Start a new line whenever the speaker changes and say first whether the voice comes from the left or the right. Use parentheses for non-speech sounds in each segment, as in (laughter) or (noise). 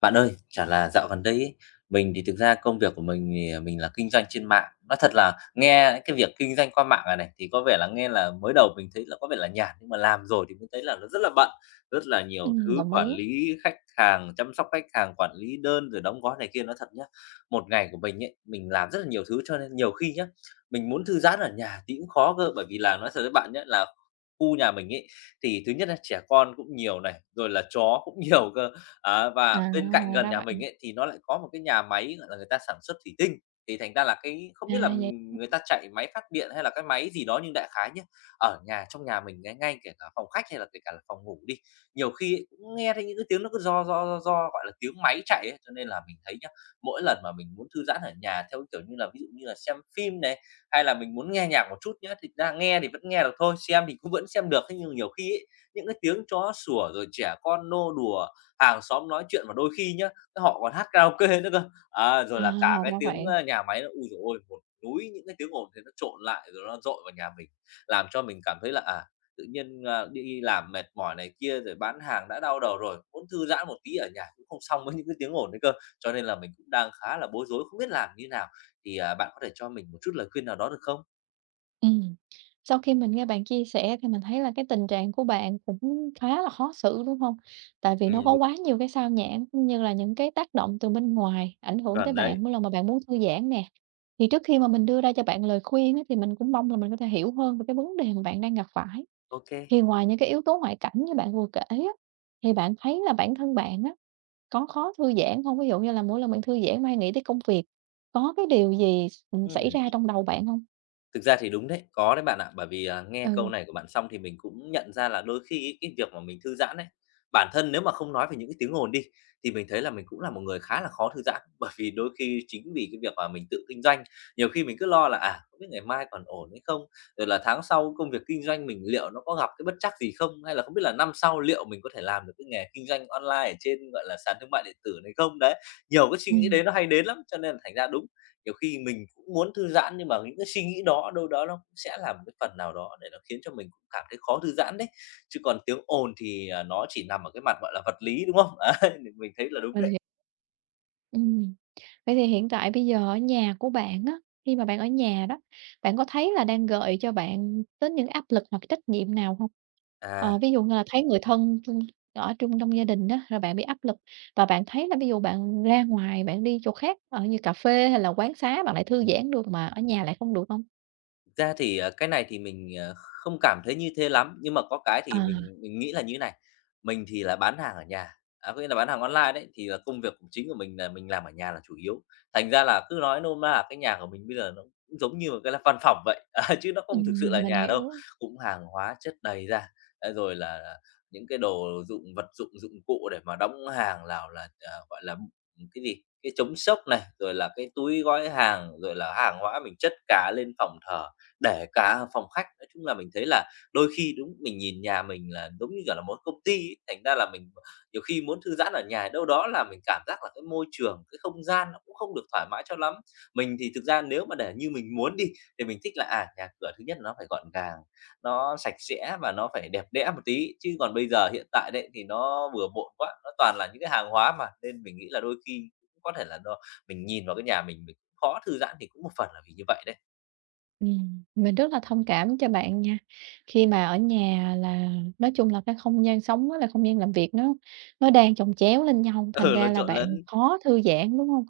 left: Bạn ơi, chả là dạo gần đây ấy, mình thì thực ra công việc của mình thì, mình là kinh doanh trên mạng. Nói thật là nghe cái việc kinh doanh qua mạng này này thì có vẻ là nghe là mới đầu mình thấy là có vẻ là nhàn, nhưng mà làm rồi thì mới thấy là nó rất là bận, rất là nhiều thứ
right: Đồng
left: quản
right: ý.
left: lý khách hàng, chăm sóc khách hàng, quản lý đơn rồi đóng gói này kia. Nói thật nhá, một ngày của mình ấy, mình làm rất là nhiều thứ cho nên nhiều khi nhá, mình muốn thư giãn ở nhà thì cũng khó cơ, bởi vì là nói thật với bạn nhé là khu nhà mình ấy, thì thứ nhất là trẻ con cũng nhiều này, rồi là chó cũng nhiều cơ. Á, và bên cạnh
right: À,
left: gần
right: ra
left: nhà
right: vậy.
left: mình ấy, thì nó lại có một cái nhà máy, gọi là, người ta sản xuất thủy tinh, thì thành ra là cái không
right: À,
left: biết là,
right: vậy
left: người ta chạy máy phát điện hay là cái máy gì đó, nhưng đại khái nhá, ở nhà trong nhà mình ấy, ngay kể cả phòng khách hay là kể cả là phòng ngủ đi, nhiều khi ấy cũng nghe thấy những cái tiếng nó cứ do do do ro, gọi là, tiếng máy chạy ấy. Cho nên là mình thấy nhá, mỗi lần mà mình muốn thư giãn ở nhà theo cái kiểu như là, ví dụ như là xem phim này, hay là mình muốn nghe nhạc một chút nhá, thì ra nghe thì vẫn nghe được thôi, xem thì cũng vẫn xem được. Thế nhưng nhiều khi ấy, những cái tiếng chó sủa rồi trẻ con nô đùa hàng xóm nói chuyện và đôi khi nhá, họ còn hát karaoke nữa cơ. Á, rồi
right: à,
left: là cả cái
right: ra
left: tiếng,
right: vậy.
left: nhà máy nó ôi giời ôi, một núi những cái tiếng ồn thế nó trộn lại rồi nó dội vào nhà mình, làm cho mình cảm thấy là, tự nhiên, đi làm mệt mỏi này kia rồi bán hàng đã đau đầu rồi, muốn thư giãn một tí ở nhà cũng không xong với những cái tiếng ồn đấy cơ. Cho nên là mình cũng đang khá là bối rối, không biết làm như nào, thì, bạn có thể cho mình một chút lời khuyên nào đó được không?
right: Ừm. Sau khi mình nghe bạn chia sẻ thì mình thấy là cái tình trạng của bạn cũng khá là khó xử, đúng hông? Tại vì nó có
left: Đúng,
right: quá nhiều cái sao nhãng, cũng như là những cái tác động từ bên ngoài ảnh hưởng tới
left: chuẩn đấy.
right: bạn mỗi lần mà bạn muốn thư giãn nè. Thì trước khi mà mình đưa ra cho bạn lời khuyên á, thì mình cũng mong là mình có thể hiểu hơn về cái vấn đề mà bạn đang gặp phải.
left: Ok. Kê,
right: Thì ngoài những cái yếu tố ngoại cảnh như bạn vừa kể á, thì bạn thấy là bản thân bạn á, có khó thư giãn hông? Ví dụ như là mỗi lần bạn thư giãn mà hay nghĩ tới công việc, có cái điều gì, xảy ra trong đầu bạn hông?
left: thực ra thì đúng đấy, có đấy bạn ạ. Bởi vì, nghe câu
right: Ừ.
left: này của bạn xong thì mình cũng nhận ra là đôi khi ấy, cái việc mà mình thư giãn ấy, bản thân nếu mà không nói về những cái tiếng ồn đi, thì mình thấy là mình cũng là một người khá là khó thư giãn. (laughs) Bởi vì đôi khi chính vì cái việc mà mình tự kinh doanh, nhiều khi mình cứ lo là, không biết ngày mai còn ổn hay không? Rồi là tháng sau công việc kinh doanh mình liệu nó có gặp cái bất trắc gì không? Hay là không biết là năm sau liệu mình có thể làm được cái nghề kinh doanh online ở trên, gọi là, sàn thương mại điện tử này không? Đấy, nhiều cái suy nghĩ
right: Ừm.
left: đấy nó hay đến lắm, cho nên là thành ra đúng nhiều khi mình cũng muốn thư giãn nhưng mà những cái suy nghĩ đó đâu đó nó cũng sẽ là một cái phần nào đó để nó khiến cho mình cũng cảm thấy khó thư giãn đấy. Chứ còn tiếng ồn thì, nó chỉ nằm ở cái mặt, gọi là, vật lý, đúng không? (laughs) Ấy, mình thấy là đúng
right: Mình
left: đấy.
right: hiểu. Ừm. Vậy thì hiện tại bây giờ ở nhà của bạn á, khi mà bạn ở nhà đó, bạn có thấy là đang gợi cho bạn đến những áp lực hoặc trách nhiệm nào hông? Ờ,
left: À,
right: ví dụ như là thấy người thân chung ở chung trong gia đình á, rồi bạn bị áp lực và bạn thấy là ví dụ bạn ra ngoài bạn đi chỗ khác, như cà phê hay là quán xá bạn lại thư
left: ừm.
right: giãn được mà ở nhà lại không được hông?
left: Thực ra thì, cái này thì mình, không cảm thấy như thế lắm, nhưng mà có cái thì
right: À.
left: mình nghĩ là như thế này, mình thì là bán hàng ở nhà, có nghĩa là bán hàng online đấy, thì là công việc của chính của mình là mình làm ở nhà là chủ yếu. Thành ra là cứ nói nôm na là cái nhà của mình bây giờ nó cũng giống như một cái là văn phòng vậy, (laughs) à, chứ nó không thực sự là
right: Mình
left: nhà đâu,
right: hiểu.
left: cũng hàng hóa chất đầy ra, à, rồi là những cái đồ dụng vật dụng, dụng cụ để mà đóng hàng nào là, gọi là, cái gì, cái chống sốc này, rồi là cái túi gói hàng, rồi là hàng hóa mình chất cả lên phòng thờ để cả phòng khách. Nói chung là mình thấy là đôi khi đúng mình nhìn nhà mình là giống như, kiểu là, một công ty ấy, thành ra là mình nhiều khi muốn thư giãn ở nhà đâu đó là mình cảm giác là cái môi trường, cái không gian nó cũng không được thoải mái cho lắm. Mình thì thực ra nếu mà để như mình muốn đi thì mình thích là, nhà cửa thứ nhất là nó phải gọn gàng, nó sạch sẽ và nó phải đẹp đẽ một tí, chứ còn bây giờ hiện tại đấy thì nó bừa bộn quá, nó toàn là những cái hàng hóa mà, nên mình nghĩ là đôi khi cũng có thể là do mình nhìn vào cái nhà mình cũng khó thư giãn thì cũng một phần là vì như vậy đấy.
right: Mình rất là thông cảm cho bạn nha. Khi mà ở nhà là nói chung là cái không gian sống với lại không gian làm việc nó đang chồng chéo lên nhau,
left: (laughs)
right: thành
left: Ừ, nó
right: ra là
left: trộn
right: bạn
left: lẫn.
right: khó thư giãn, đúng không?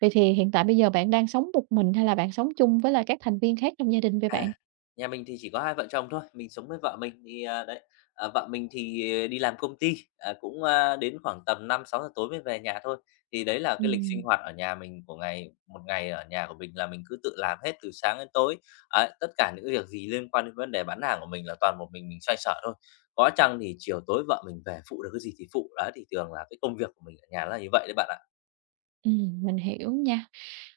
right: Vậy thì hiện tại bây giờ bạn đang sống một mình hay là bạn sống chung với là các thành viên khác trong gia đình với
left: À,
right: bạn?
left: nhà mình thì chỉ có hai vợ chồng thôi, mình sống với vợ mình thì, à, đấy, à, vợ mình thì à, đi làm công ty, cũng, đến khoảng tầm năm sáu giờ tối mới về nhà thôi. Thì đấy là cái lịch sinh
right: Ừm.
left: hoạt ở nhà mình của ngày một ngày ở nhà của mình là mình cứ tự làm hết từ sáng đến tối. Ấy, tất cả những cái việc gì liên quan đến vấn đề bán hàng của mình là toàn một mình xoay sở thôi. Có chăng thì chiều tối vợ mình về phụ được cái gì thì phụ, đó thì thường là cái công việc của mình ở nhà là như vậy đấy bạn ạ.
right: Ừm, mình hiểu nha.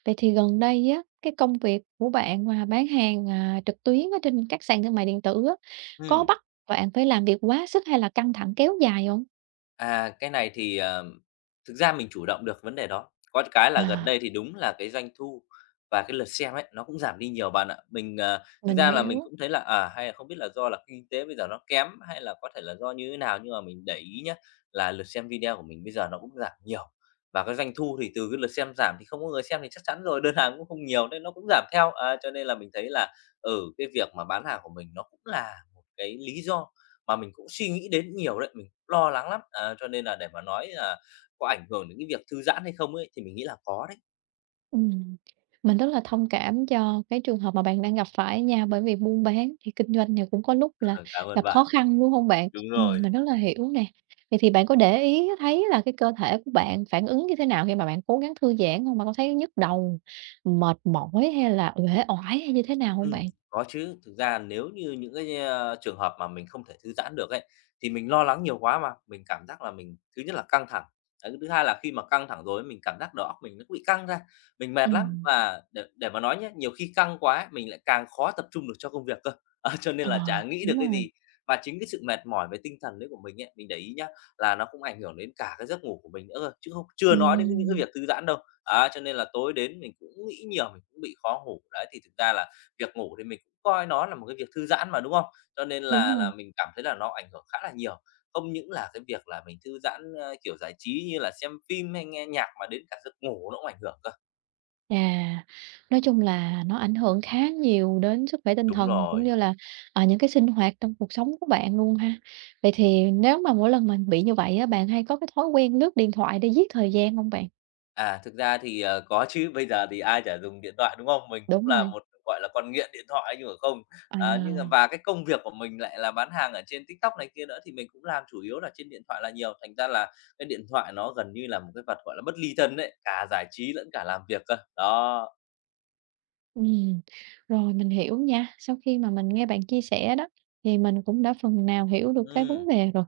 right: Vậy thì gần đây á, cái công việc của bạn mà bán hàng, trực tuyến ở trên các sàn thương mại điện tử á, có
left: Ừ.
right: bắt bạn phải làm việc quá sức hay là căng thẳng kéo dài không?
left: À, cái này thì, thực ra mình chủ động được vấn đề đó. Có cái là gần
right: À,
left: đây thì đúng là cái doanh thu và cái lượt xem ấy, nó cũng giảm đi nhiều bạn ạ. Mình, thực
right: mình
left: ra là mình
right: hiểu.
left: cũng thấy là, hay là không biết là do là kinh tế bây giờ nó kém, hay là có thể là do như thế nào, nhưng mà mình để ý nhá, là lượt xem video của mình bây giờ nó cũng giảm nhiều. Và cái doanh thu thì từ cái lượt xem giảm thì không có người xem thì chắc chắn rồi, (laughs) đơn hàng cũng không nhiều nên nó cũng giảm theo. À, cho nên là mình thấy là, ở cái việc mà bán hàng của mình nó cũng là một cái lý do mà mình cũng suy nghĩ đến nhiều đấy, mình cũng lo lắng lắm. À, cho nên là để mà nói là có ảnh hưởng đến cái việc thư giãn hay không ấy, thì mình nghĩ là có đấy.
right: Ừm, mình rất là thông cảm cho cái trường hợp mà bạn đang gặp phải nha, bởi vì buôn bán thì kinh doanh thì cũng có lúc là
left: Ờ, cảm ơn
right: gặp khó
left: bạn.
right: khăn, đúng không bạn?
left: Đúng rồi.
right: Mình rất là hiểu nè. Vậy thì bạn có để ý thấy là cái cơ thể của bạn phản ứng như thế nào khi mà bạn cố gắng thư giãn không? Bạn có thấy nhức đầu, mệt mỏi hay là uể oải hay như thế nào không bạn?
left: Có chứ. Thực ra nếu như những cái, trường hợp mà mình không thể thư giãn được ấy, thì mình lo lắng nhiều quá mà, mình cảm giác là mình thứ nhất là căng thẳng, đấy, thứ hai là khi mà căng thẳng rồi ấy, mình cảm giác đầu óc mình nó bị căng ra, mình mệt lắm.
right: Ừm.
left: Và để mà nói nhé nhiều khi căng quá ấy, mình lại càng khó tập trung được cho công việc cơ, (laughs) ờ, cho nên
right: Ờ,
left: là chả nghĩ
right: đúng
left: được cái
right: rồi.
left: gì. Và chính cái sự mệt mỏi về tinh thần đấy của mình ấy, mình để ý nhá, là nó cũng ảnh hưởng đến cả cái giấc ngủ của mình nữa cơ, chứ không chưa nói đến những cái
right: Ừm,
left: việc thư giãn đâu. Á, cho nên là tối đến mình cũng nghĩ nhiều, mình cũng bị khó ngủ. Đấy, thì thực ra là việc ngủ thì mình cũng coi nó là một cái việc thư giãn mà, đúng không? Cho nên
right: đúng
left: là
right: rồi.
left: mình cảm thấy là nó ảnh hưởng khá là nhiều. Không những là cái việc là mình thư giãn, ơ, kiểu, giải trí như là xem phim hay nghe nhạc mà đến cả giấc ngủ nó cũng ảnh hưởng cơ.
right: À, nói chung là nó ảnh hưởng khá nhiều đến sức khỏe tinh
left: Đúng
right: thần cũng
left: rồi.
right: như là, những cái sinh hoạt trong cuộc sống của bạn luôn ha. Vậy thì nếu mà mỗi lần mình bị như vậy á, bạn hay có cái thói quen lướt điện thoại để giết thời gian không bạn?
left: À, thực ra thì, có chứ, bây giờ thì ai chả dùng điện thoại, đúng không? Mình cũng
right: Đúng
left: là
right: rồi.
left: một, gọi là, con nghiện điện thoại ấy chứ không.
right: À.
left: À, nhưng mà và cái công việc của mình lại là bán hàng ở trên TikTok này kia nữa thì mình cũng làm chủ yếu là trên điện thoại là nhiều, thành ra là cái điện thoại nó gần như là một cái vật, gọi là, bất ly thân đấy. Cả giải trí lẫn cả làm việc cơ. Đó.
right: Ừm, rồi mình hiểu nha. Sau khi mà mình nghe bạn chia sẻ đó, thì mình cũng đã phần nào hiểu được cái
left: Ừm,
right: vấn đề rồi,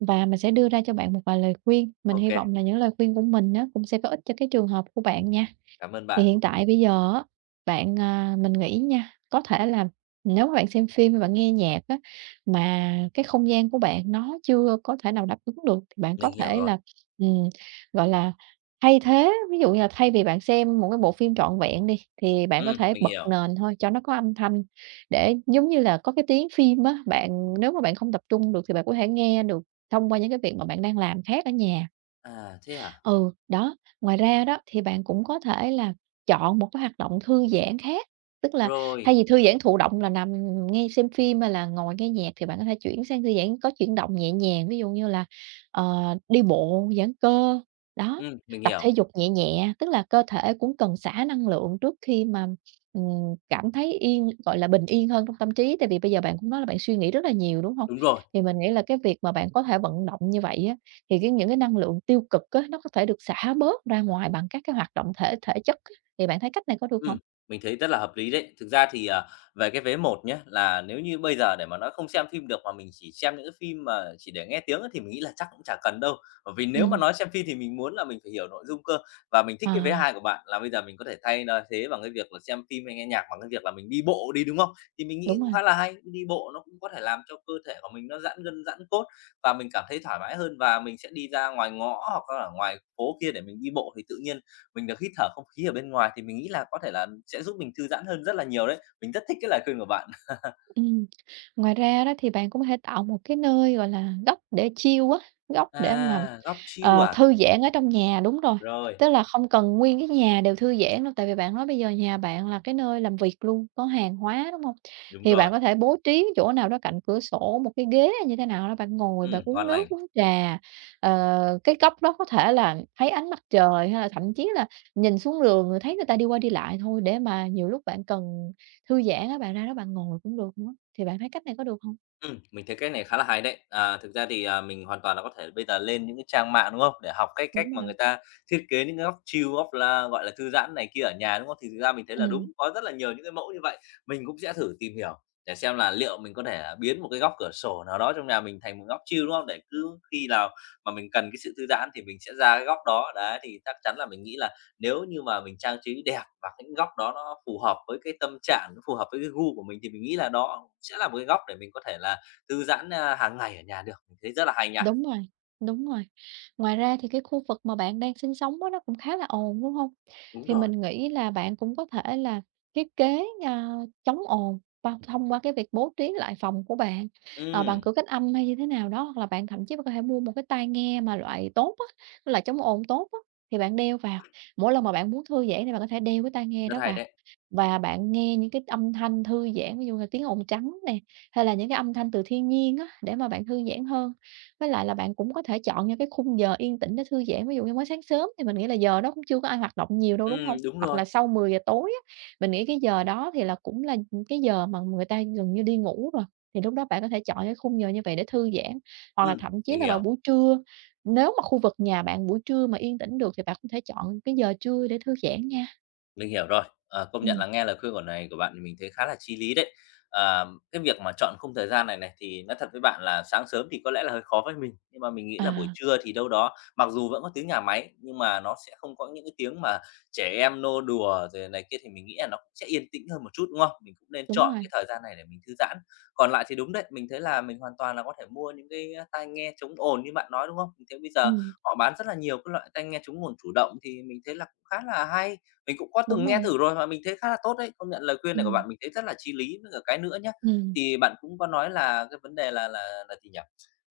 right: và mình sẽ đưa ra cho bạn một vài lời khuyên. Mình
left: ok,
right: hy vọng là những lời khuyên của mình á, cũng sẽ có ích cho cái trường hợp của bạn nha.
left: cảm ơn
right: Thì
left: bạn,
right: hiện tại bây giờ á, bạn, mình nghĩ nha, có thể là nếu mà bạn xem phim hay bạn nghe nhạc á, mà cái không gian của bạn nó chưa có thể nào đáp ứng được thì bạn có
left: mình hiểu
right: thể
left: rồi.
right: là, ừm, gọi là, thay thế. Ví dụ như là thay vì bạn xem một cái bộ phim trọn vẹn đi, thì bạn có thể
left: Mình
right: bật
left: hiểu.
right: nền thôi cho nó có âm thanh để giống như là có cái tiếng phim á, bạn nếu mà bạn không tập trung được thì bạn có thể nghe được thông qua những cái việc mà bạn đang làm khác ở nhà.
left: À, thế hả?
right: Ừ, đó, ngoài ra đó thì bạn cũng có thể là chọn một cái hoạt động thư giãn khác, tức là thay
left: Rồi,
right: vì thư giãn thụ động là nằm nghe xem phim hay là ngồi nghe nhạc thì bạn có thể chuyển sang thư giãn có chuyển động nhẹ nhàng, ví dụ như là, ờ, đi bộ giãn cơ, đó,
left: mình
right: tập
left: hiểu,
right: thể dục nhẹ nhẹ, tức là cơ thể cũng cần xả năng lượng trước khi mà, cảm thấy yên gọi là, bình yên hơn trong tâm trí. Tại vì bây giờ bạn cũng nói là bạn suy nghĩ rất là nhiều, đúng không?
left: đúng rồi.
right: Thì mình nghĩ là cái việc mà bạn có thể vận động như vậy á, thì cái những cái năng lượng tiêu cực á, nó có thể được xả bớt ra ngoài bằng các cái hoạt động thể thể chất á, thì bạn thấy cách này có được không?
left: Ừm, mình thấy rất là hợp lý đấy. Thực ra thì, à, về cái vé một nhé là nếu như bây giờ để mà nói không xem phim được mà mình chỉ xem những cái phim mà chỉ để nghe tiếng á, thì mình nghĩ là chắc cũng chả cần đâu. Bởi vì nếu mà
right: Ừm.
left: nói xem phim thì mình muốn là mình phải hiểu nội dung cơ. Và mình thích cái vé
right: À,
left: hai của bạn là bây giờ mình có thể thay nó thế bằng cái việc là xem phim hay nghe nhạc bằng cái việc là mình đi bộ đi, đúng không? Thì mình nghĩ
right: đúng
left: cũng
right: rồi.
left: khá là hay, đi bộ nó cũng có thể làm cho cơ thể của mình nó giãn gân, giãn cốt và mình cảm thấy thoải mái hơn và mình sẽ đi ra ngoài ngõ hoặc là ở ngoài phố kia để mình đi bộ thì tự nhiên mình được hít thở không khí ở bên ngoài thì mình nghĩ là có thể là sẽ giúp mình thư giãn hơn rất là nhiều đấy. Mình rất thích cái lời khuyên của bạn. (laughs)
right: Ừm. Ngoài ra đó thì bạn cũng có thể tạo một cái nơi, gọi là, góc để chill á, góc để mà
left: À, góc chill à?
right: Thư giãn ở trong nhà, đúng rồi,
left: Rồi,
right: tức là không cần nguyên cái nhà đều thư giãn đâu, tại vì bạn nói bây giờ nhà bạn là cái nơi làm việc luôn, có hàng hóa, đúng hông?
left: đúng
right: Thì
left: rồi.
right: bạn có thể bố trí chỗ nào đó cạnh cửa sổ, một cái ghế hay như thế nào đó, bạn ngồi bạn uống
left: Ngon
right: nước,
left: lành.
right: uống trà, cái góc đó có thể là thấy ánh mặt trời, hay là thậm chí là nhìn xuống đường rồi thấy người ta đi qua đi lại thôi, để mà nhiều lúc bạn cần thư giãn á, bạn ra đó bạn ngồi cũng được nữa. Thì bạn thấy cách này có được hông?
left: Mình thấy cách này khá là hay đấy. À, thực ra thì, à, mình hoàn toàn là có thể bây giờ lên những cái trang mạng, đúng không? Để học cái cách
right: Đúng
left: mà
right: rồi.
left: người ta thiết kế những cái góc chill, góc là gọi là, thư giãn này kia ở nhà, đúng không? Thì thực ra mình thấy là đúng,
right: Ừm.
left: có rất là nhiều những cái mẫu như vậy. Mình cũng sẽ thử tìm hiểu để xem là liệu mình có thể à, biến một cái góc cửa sổ nào đó trong nhà mình thành một góc chill, đúng không? Để cứ khi nào mà mình cần cái sự thư giãn thì mình sẽ ra cái góc đó. Đấy, thì chắc chắn là mình nghĩ là nếu như mà mình trang trí đẹp và cái góc đó nó phù hợp với cái tâm trạng, nó phù hợp với cái gu của mình thì mình nghĩ là đó sẽ là một cái góc để mình có thể là thư giãn, a, hàng ngày ở nhà được, mình thấy rất là hay nha.
right: Đúng rồi, đúng rồi. Ngoài ra thì cái khu vực mà bạn đang sinh sống á, nó cũng khá là ồn, đúng không?
left: Đúng
right: Thì
left: rồi.
right: mình nghĩ là bạn cũng có thể là thiết kế, chống ồn thông qua cái việc bố trí lại phòng của bạn, bằng
left: Ừm,
right: cửa cách âm hay như thế nào đó, hoặc là bạn thậm chí có thể mua một cái tai nghe mà loại tốt á, cái loại chống ồn tốt á, thì bạn đeo vào. Mỗi lần mà bạn muốn thư giãn thì bạn có thể đeo cái tai nghe
left: rất
right: đó
left: hay
right: vào
left: đấy.
right: và bạn nghe những cái âm thanh thư giãn, ví dụ là tiếng ồn trắng nè, hay là những cái âm thanh từ thiên nhiên á, để mà bạn thư giãn hơn. Với lại là bạn cũng có thể chọn những cái khung giờ yên tĩnh để thư giãn, ví dụ như mới sáng sớm thì mình nghĩ là giờ đó cũng chưa có ai hoạt động nhiều đâu, đúng không?
left: Đúng
right: Hoặc
left: rồi.
right: là sau 10 giờ tối á, mình nghĩ cái giờ đó thì là cũng là, cái giờ mà người ta gần như đi ngủ rồi, thì lúc đó bạn có thể chọn cái khung giờ như vậy để thư giãn. Hoặc là thậm chí
left: Mình
right: là vào
left: hiểu.
right: buổi trưa, nếu mà khu vực nhà bạn buổi trưa mà yên tĩnh được thì bạn có thể chọn cái giờ trưa để thư giãn nha.
left: Mình hiểu rồi. Ờ, công nhận
right: Ừm.
left: là nghe lời khuyên của này của bạn thì mình thấy khá là chi lý đấy. À, cái việc mà chọn khung thời gian này này thì nói thật với bạn là sáng sớm thì có lẽ là hơi khó với mình, nhưng mà mình nghĩ là buổi
right: À,
left: trưa thì đâu đó mặc dù vẫn có tiếng nhà máy nhưng mà nó sẽ không có những cái tiếng mà trẻ em nô đùa rồi này kia thì mình nghĩ là nó cũng sẽ yên tĩnh hơn một chút, đúng không? Mình cũng nên
right: đúng
left: chọn
right: rồi.
left: cái thời gian này để mình thư giãn. Còn lại thì đúng đấy, mình thấy là mình hoàn toàn là có thể mua những cái, tai nghe chống ồn như bạn nói, đúng không? Mình thấy bây giờ
right: Ừm,
left: họ bán rất là nhiều cái loại tai nghe chống ồn chủ động thì mình thấy là cũng khá là hay. Mình cũng có
right: đúng
left: từng nghe
right: rồi.
left: thử rồi và mình thấy khá là tốt đấy, công nhận lời khuyên này của
right: Ừm.
left: bạn mình thấy rất là chí lý. Với cả cái nữa nhá,
right: Ừm,
left: thì bạn cũng có nói là cái vấn đề là là gì nhỉ?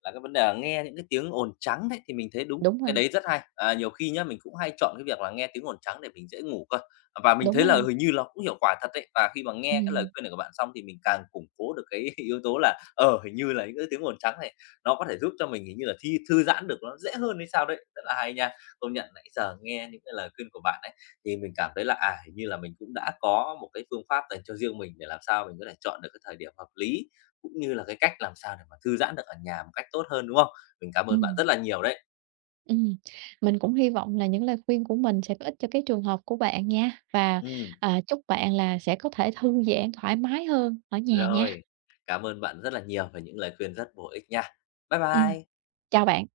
left: Là cái vấn đề là nghe những cái tiếng ồn trắng đấy, thì mình thấy đúng,
right: đúng
left: cái
right: rồi.
left: đấy rất hay. À, nhiều khi nhá, mình cũng hay chọn cái việc là nghe tiếng ồn trắng để mình dễ ngủ cơ, và mình
right: Đúng
left: thấy là
right: rồi.
left: hình như nó cũng hiệu quả thật đấy. Và khi mà nghe cái lời
right: Ừm.
left: khuyên này của bạn xong thì mình càng củng cố được cái (laughs) yếu tố là, ờ, hình như là những cái tiếng ồn trắng này nó có thể giúp cho mình hình như là thi thư giãn được nó dễ hơn hay sao đấy, rất là hay nha. Công nhận nãy giờ nghe những cái lời khuyên của bạn ấy thì mình cảm thấy là, à, hình như là mình cũng đã có một cái phương pháp dành cho riêng mình để làm sao mình có thể chọn được cái thời điểm hợp lý, cũng như là cái cách làm sao để mà thư giãn được ở nhà một cách tốt hơn, đúng không? Mình cảm ơn bạn
right: Ừm.
left: rất là nhiều đấy.
right: Ừm, mình cũng hy vọng là những lời khuyên của mình sẽ có ích cho cái trường hợp của bạn nha, và,
left: Ừm,
right: chúc bạn là sẽ có thể thư giãn thoải mái hơn ở nhà nha.
left: rồi, cảm ơn bạn rất là nhiều về những lời khuyên rất bổ ích nha. Bye
right: Ừm,
left: bye.
right: chào bạn.